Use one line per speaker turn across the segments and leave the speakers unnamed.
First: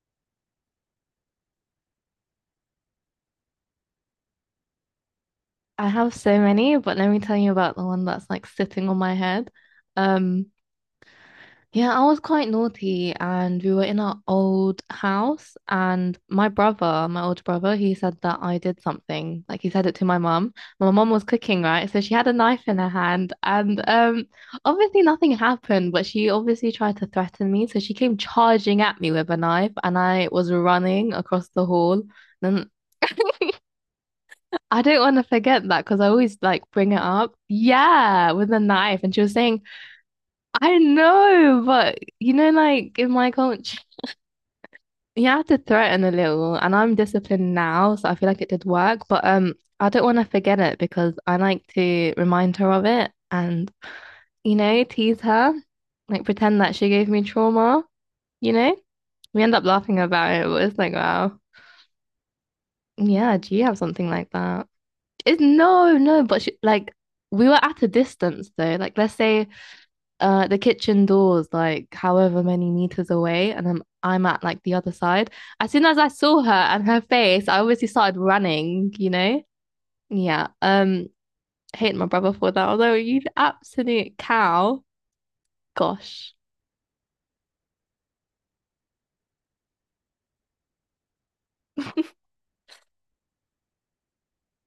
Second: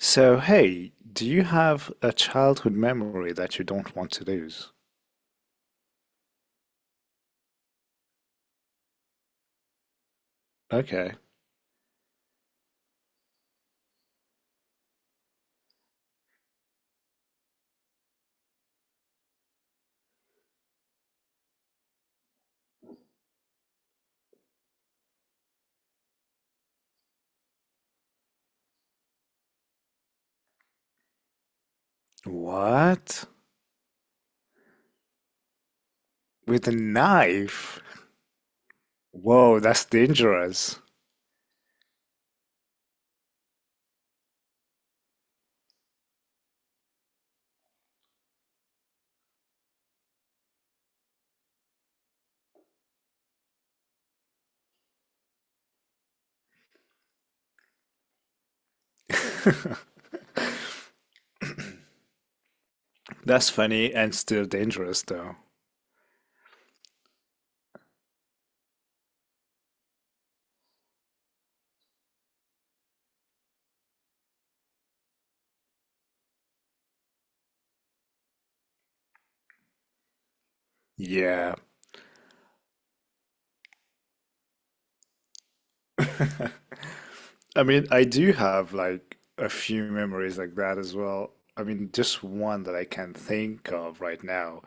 So, hey, do you have a childhood memory that you don't want to lose?
I have so many, but let me tell you about the one that's like sitting on my head. Um,
Okay.
yeah, I was quite naughty and we were in our old house and my older brother, he said that I did something. Like he said it to my mum. My mum was cooking, right? So she had a knife in her hand and obviously nothing happened, but she obviously tried to threaten me. So she came charging at me with a knife and I was running across the hall. Then
What?
I don't want to forget that because I always like
With a
bring it up.
knife?
Yeah, with a knife. And she was
Whoa,
saying,
that's
I
dangerous.
know, but you know, like in my culture, you have to threaten a little. And I'm disciplined now, so I feel like it did work. But I don't want to forget it because I like to remind her of it and, you know, tease her, like pretend that she gave me trauma, you know? We end up laughing about it, but it's like, wow. Yeah,
That's
do you have
funny
something
and
like
still
that?
dangerous, though.
It's no, no, but she, like we were at a distance though. Like let's say the kitchen door's like however many meters away and I'm at like the other side. As soon as I saw her and her face, I obviously started running, you know? Yeah.
Yeah.
Hate my brother for that. Although you absolute cow. Gosh.
I mean, I do have like a few memories like that as well. I mean, just one that I can think of right now.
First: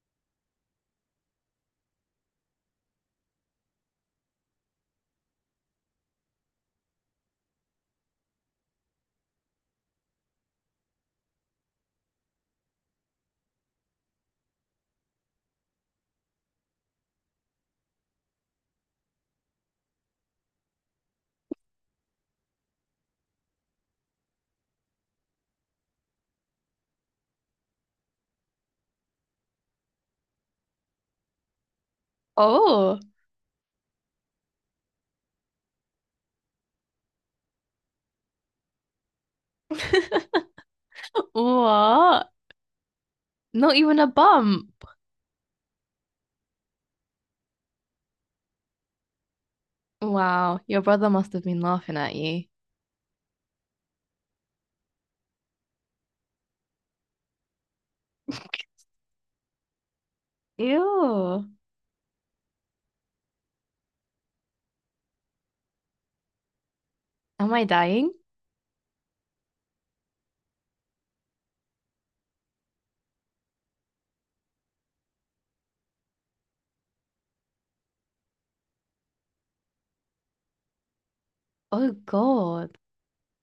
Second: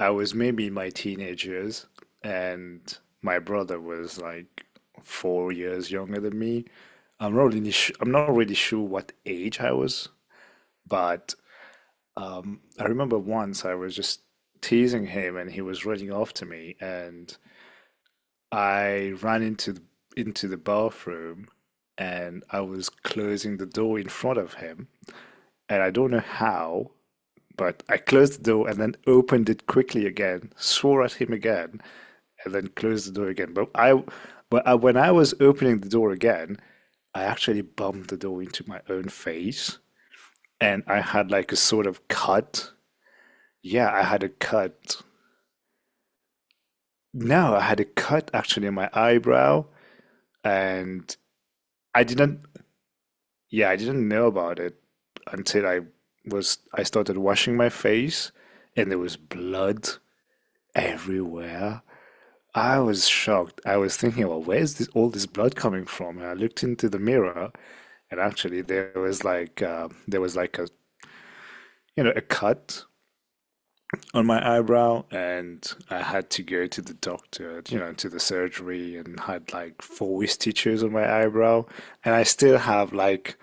I was maybe in my teenage years, and my brother was like 4 years younger than me. I'm not really sure what age I was, but I remember once I was just teasing him, and he was running after me, and I ran into the bathroom and I was closing the door in front of him. And I don't know how, but I closed the door and then opened it quickly again, swore at him again, and then
Oh.
closed the door again. When I was opening the door again, I actually bumped the door into my own face and I had like a sort of
What?
cut.
Not
Yeah,
even
I
a
had a
bump.
cut. No, I had a cut actually in my eyebrow
Wow, your brother
and
must have been laughing
I
at
didn't
you.
yeah, I didn't know about it until I started washing my face and there was blood
Ew.
everywhere. I was shocked. I was thinking, well, where's this all this blood coming from? And I looked into the
Am
mirror
I dying?
and actually there was like a, you know, a cut on my eyebrow and I had to go to the doctor, you know, to the surgery and had like four stitches on my eyebrow
Oh
and I still
God.
have like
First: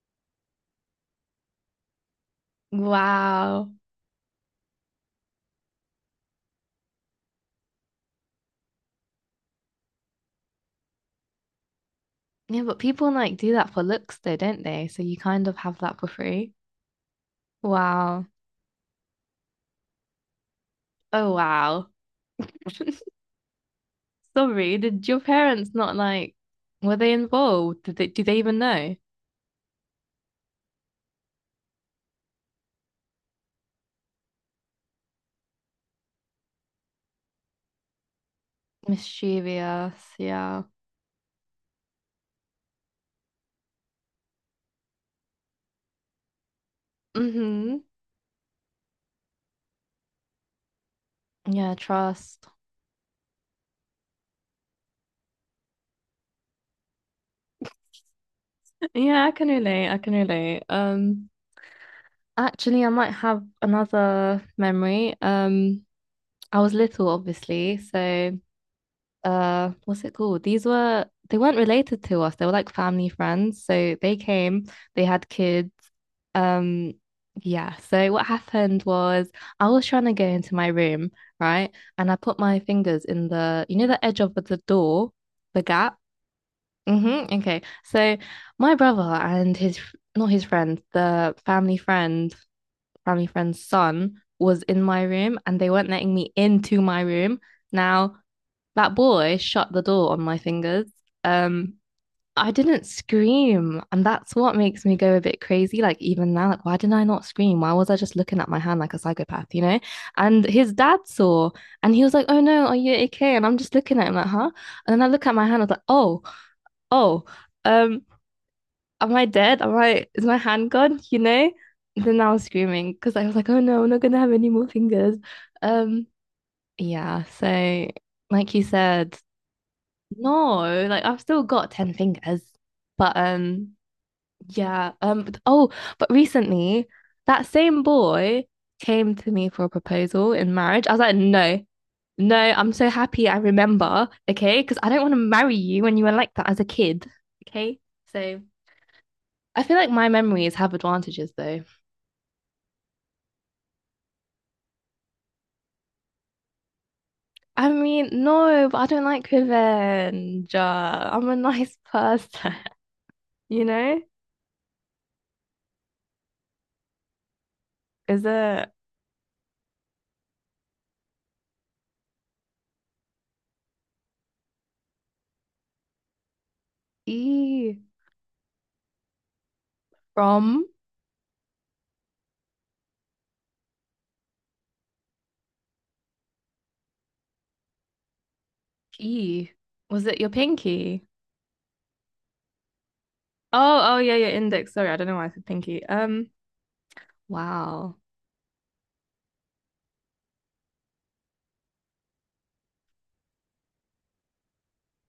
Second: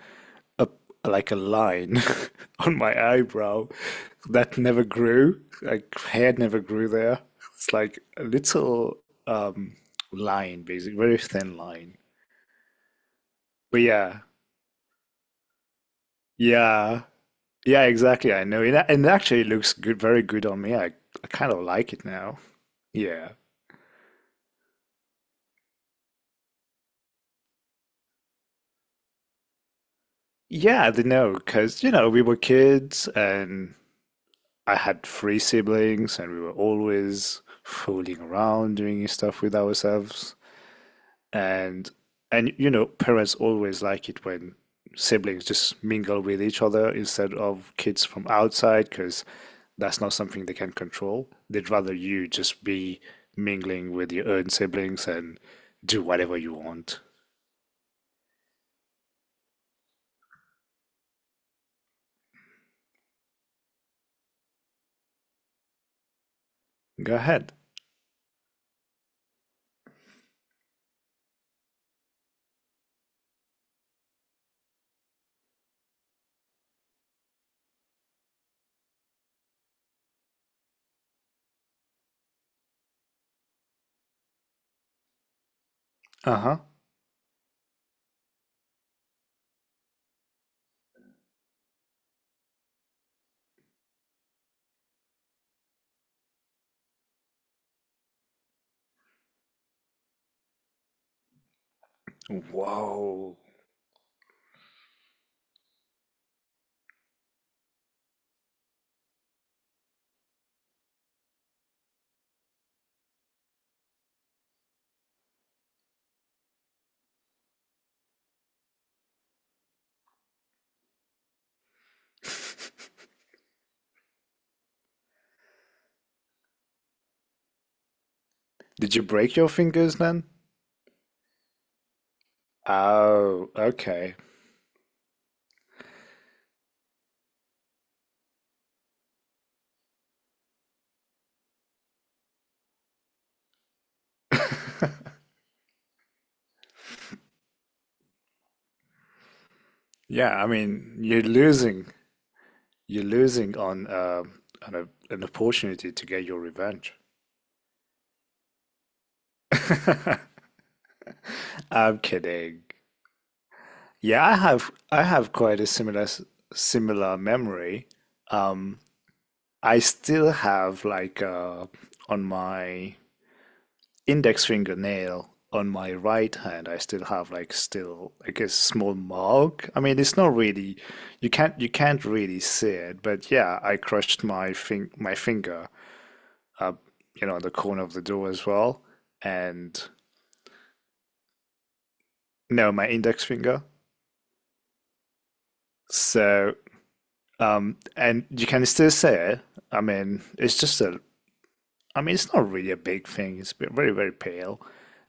a, like a line on my eyebrow
Wow.
that never grew. Like hair never grew there. It's like a little um line, basically, very thin line.
Yeah, but people like do that
But
for looks
yeah,
though, don't they? So you kind of have that for free.
yeah, yeah,
Wow.
exactly. I know, and it actually looks good, very good on me. I
Oh,
kind of
wow.
like it now. Yeah,
Sorry, did your parents not like, were they involved? Did they, do they even know?
yeah, I don't know, because you know we were kids and I had three siblings and we were always fooling around doing stuff with
Mischievous,
ourselves.
yeah.
and and you know parents always like it when siblings just mingle with each other instead of
Mm-hmm.
kids from outside because that's not something they can control. They'd
Yeah,
rather you
trust.
just be mingling with your own siblings and do whatever you want.
Yeah, I can relate. I can relate. Actually, I might have another memory. I was little,
Go ahead.
obviously, so what's it called? These were they weren't related to us. They were like family friends. So they came, they had kids. Um yeah, so what happened was I was trying to go into my room, right? And I put my fingers in the you know the edge of the door, the gap.
Uh-huh.
Mm-hmm. Okay. So my brother and his not his friend, the family friend, family friend's son was in my room and they weren't letting me into my room. Now that boy shut the door on my fingers. Um, I didn't
Whoa.
scream, and that's what makes me go a bit crazy. Like even now, like why didn't I not scream? Why was I just looking at my hand like a psychopath, you know? And his dad saw, and he was like, "Oh no, are you okay?" And I'm just looking at him like, "Huh?" And then I look at my hand, I was like, "Oh, oh, um, am I dead? Am I? Is my hand gone? You know?" And then I was screaming because I was like, "Oh no, I'm not gonna have any more fingers." Um, yeah. So, like you
Did you
said
break your fingers then?
no, like I've still got 10 fingers. But
Oh, okay.
yeah, oh, but recently that same boy came to me for a proposal in marriage. I was like, "No. No, I'm so happy I remember, okay? Because I don't want to marry you when you were like that as a kid, okay? So I feel like my
Yeah, I
memories have
mean, you're
advantages though.
losing. You're losing on an opportunity to get your revenge.
I mean, no, but I don't like revenge. I'm a nice
I'm
person,
kidding.
you know?
Yeah, I have quite a similar memory.
Is it
Um, I still have like on my index fingernail on my right hand, I still have like
E
still like a small mark. I mean, it's not
from?
really, you can't really see it, but yeah, I crushed my fing my finger up, you know, on the corner of the door as well,
E.
and
Was it your pinky?
no, my index finger.
Oh, oh yeah, your index. Sorry, I don't know why I said pinky.
So um,
Wow.
and you can still see it. I mean, it's just a, I mean, it's not really a big thing. It's very, very pale.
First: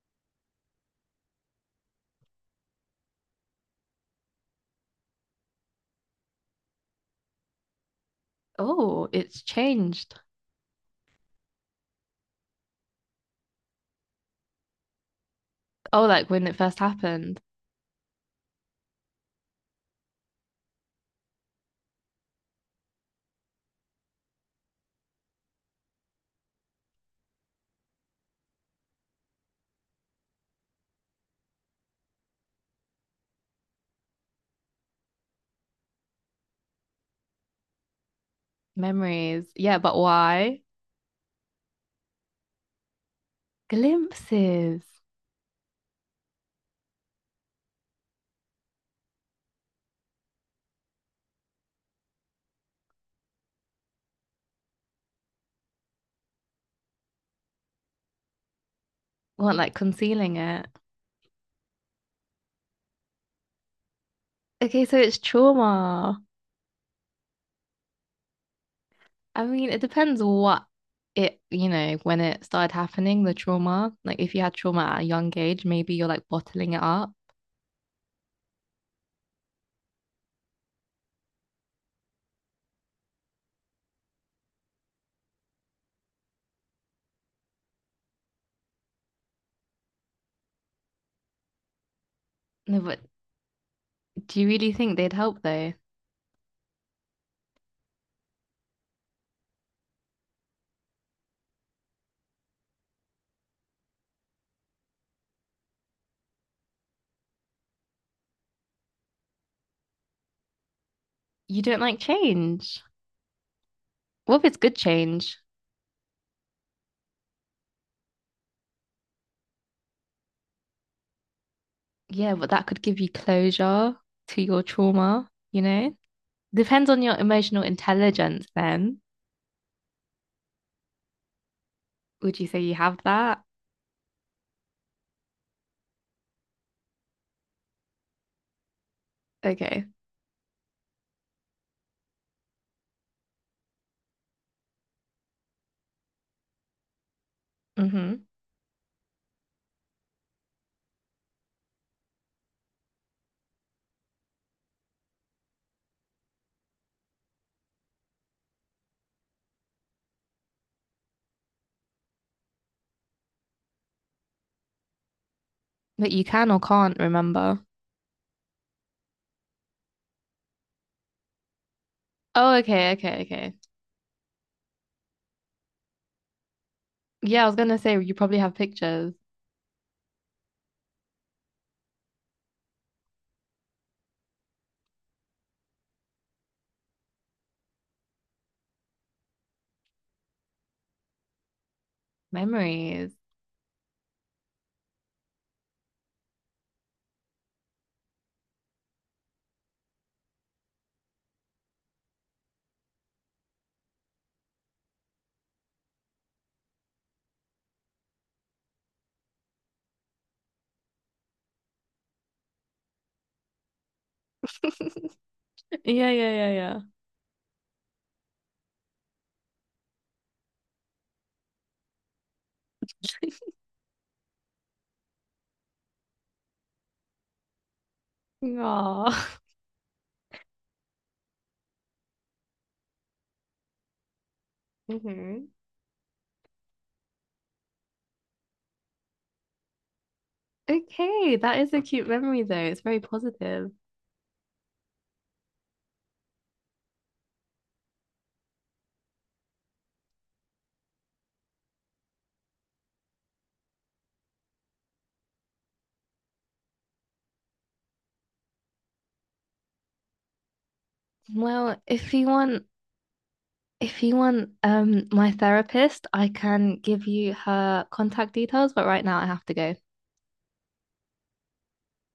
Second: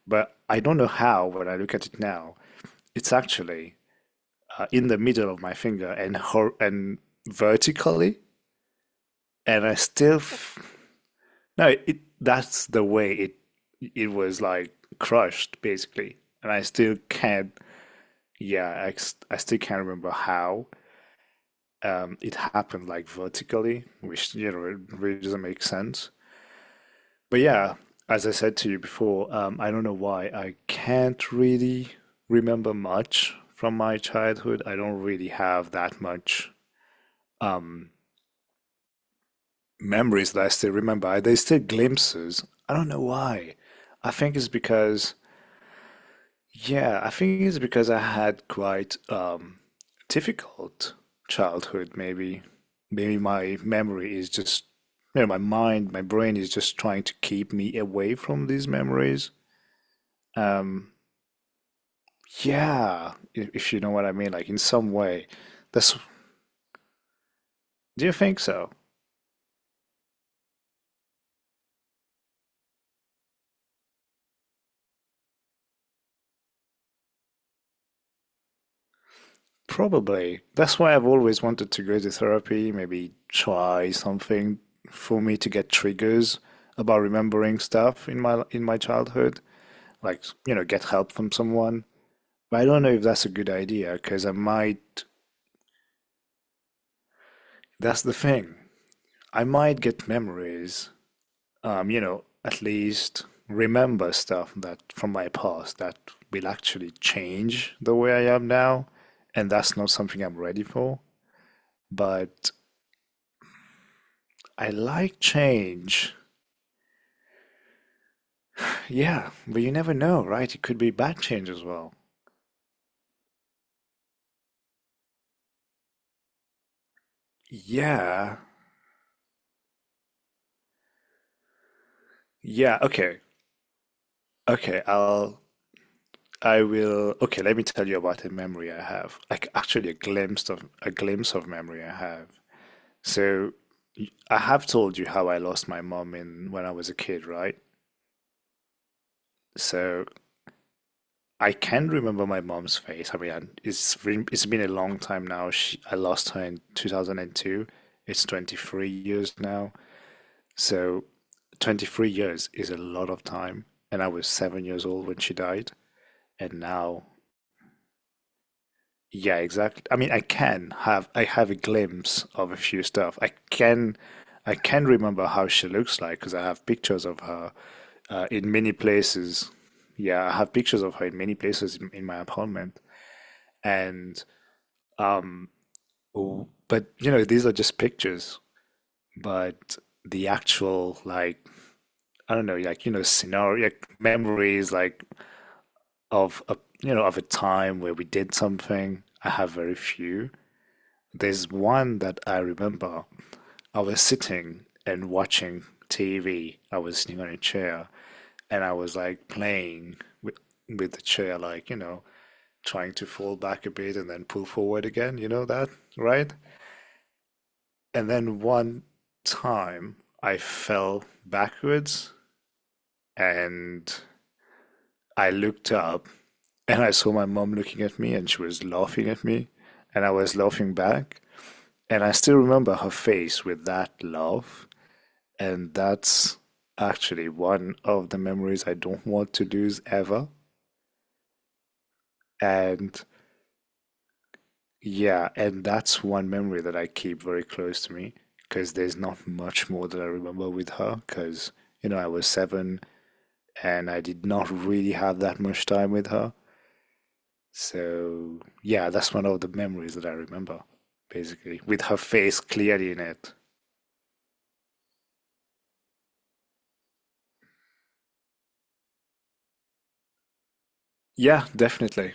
But I don't know how, when I look at it now, it's actually in the middle of my finger and vertically.
Oh, it's
And I still,
changed.
f no, that's the way it was like crushed
Oh,
basically.
like when
And
it
I
first
still
happened.
can't, yeah, I still can't remember how it happened like vertically, which, you know, it really doesn't make sense. But yeah, as I said to you before, I don't know why. I can't really remember much from my childhood. I don't really have that much um,
Memories. Yeah, but
memories that I
why?
still remember. There's still glimpses. I don't know why. I think it's
Glimpses.
because, yeah, I think it's because I had quite difficult childhood, maybe. Maybe my memory is just, you know, my brain is just trying to keep me away from these memories.
Were like concealing it.
Um, Yeah, if you know what I mean, like in
Okay,
some
so it's
way. That's,
trauma.
do you think so?
I mean, it depends what it, you know, when it started happening, the trauma. Like if you had trauma at a young age, maybe you're like bottling it up.
Probably. That's why I've always wanted to go to therapy, maybe try something for me to get triggers about remembering stuff in my childhood, like, you know, get help from someone. But I
No,
don't know
but
if that's a good idea because
do you really think they'd help though?
that's the thing. I might get memories you know, at least remember stuff that from my past that will actually change the way I am now. And that's not something I'm ready for.
You don't like
But
change. What if it's
I
good
like
change?
change. Yeah, but you never know, right? It could be bad change as well.
Yeah, but that could give you closure to your trauma, you know? Depends on your emotional
Yeah.
intelligence then. Would you say you
Yeah,
have
okay.
that?
Okay, I'll I will okay, let me tell you about a memory I have. Like
Okay.
actually a glimpse of memory I have. So I have told you how I lost my mom in when I was a kid, right?
Mm-hmm.
So I can remember my mom's face. It's been a long time now. I lost her in 2002. It's 23 years now. So 23 years is a lot of time, and I was seven years old when she died,
But you can
and
or can't
now
remember.
yeah, exactly. I mean, I have a glimpse of a
Oh,
few
okay,
stuff.
okay, okay.
I can remember how she looks like because I have pictures of
Yeah, I
her
was gonna say you probably
in
have
many
pictures,
places. Yeah, I have pictures of her in many places in my apartment. And oh, but you know, these are just pictures. But the actual like I don't know, like you know,
memories.
scenario, like memories, like of a, you know, of a time where we did something. I have very few. There's one that I remember I was sitting and watching TV. I was sitting on a chair and I was like playing with with the chair, like, you know, trying to fall back a bit and then pull forward again, you know that,
Yeah,
right?
yeah, yeah,
And then one time I fell backwards and I looked up and I saw my mom looking at me and she
yeah.
was laughing at
Aw.
me and I was laughing back. And I still remember her face with that laugh.
hmm
And that's actually one of the memories I don't want to lose ever.
Okay, that is a cute memory though. It's very
And
positive.
yeah, and that's one memory that I keep very close to me because there's not much more that I remember with her because, you know, I was seven and I did not really have that much time with her. So yeah, that's one of the memories that I remember, basically,
Well,
with her face clearly in it.
if you want, my therapist, I can give you her contact details, but right now I have to go.
Yeah, definitely.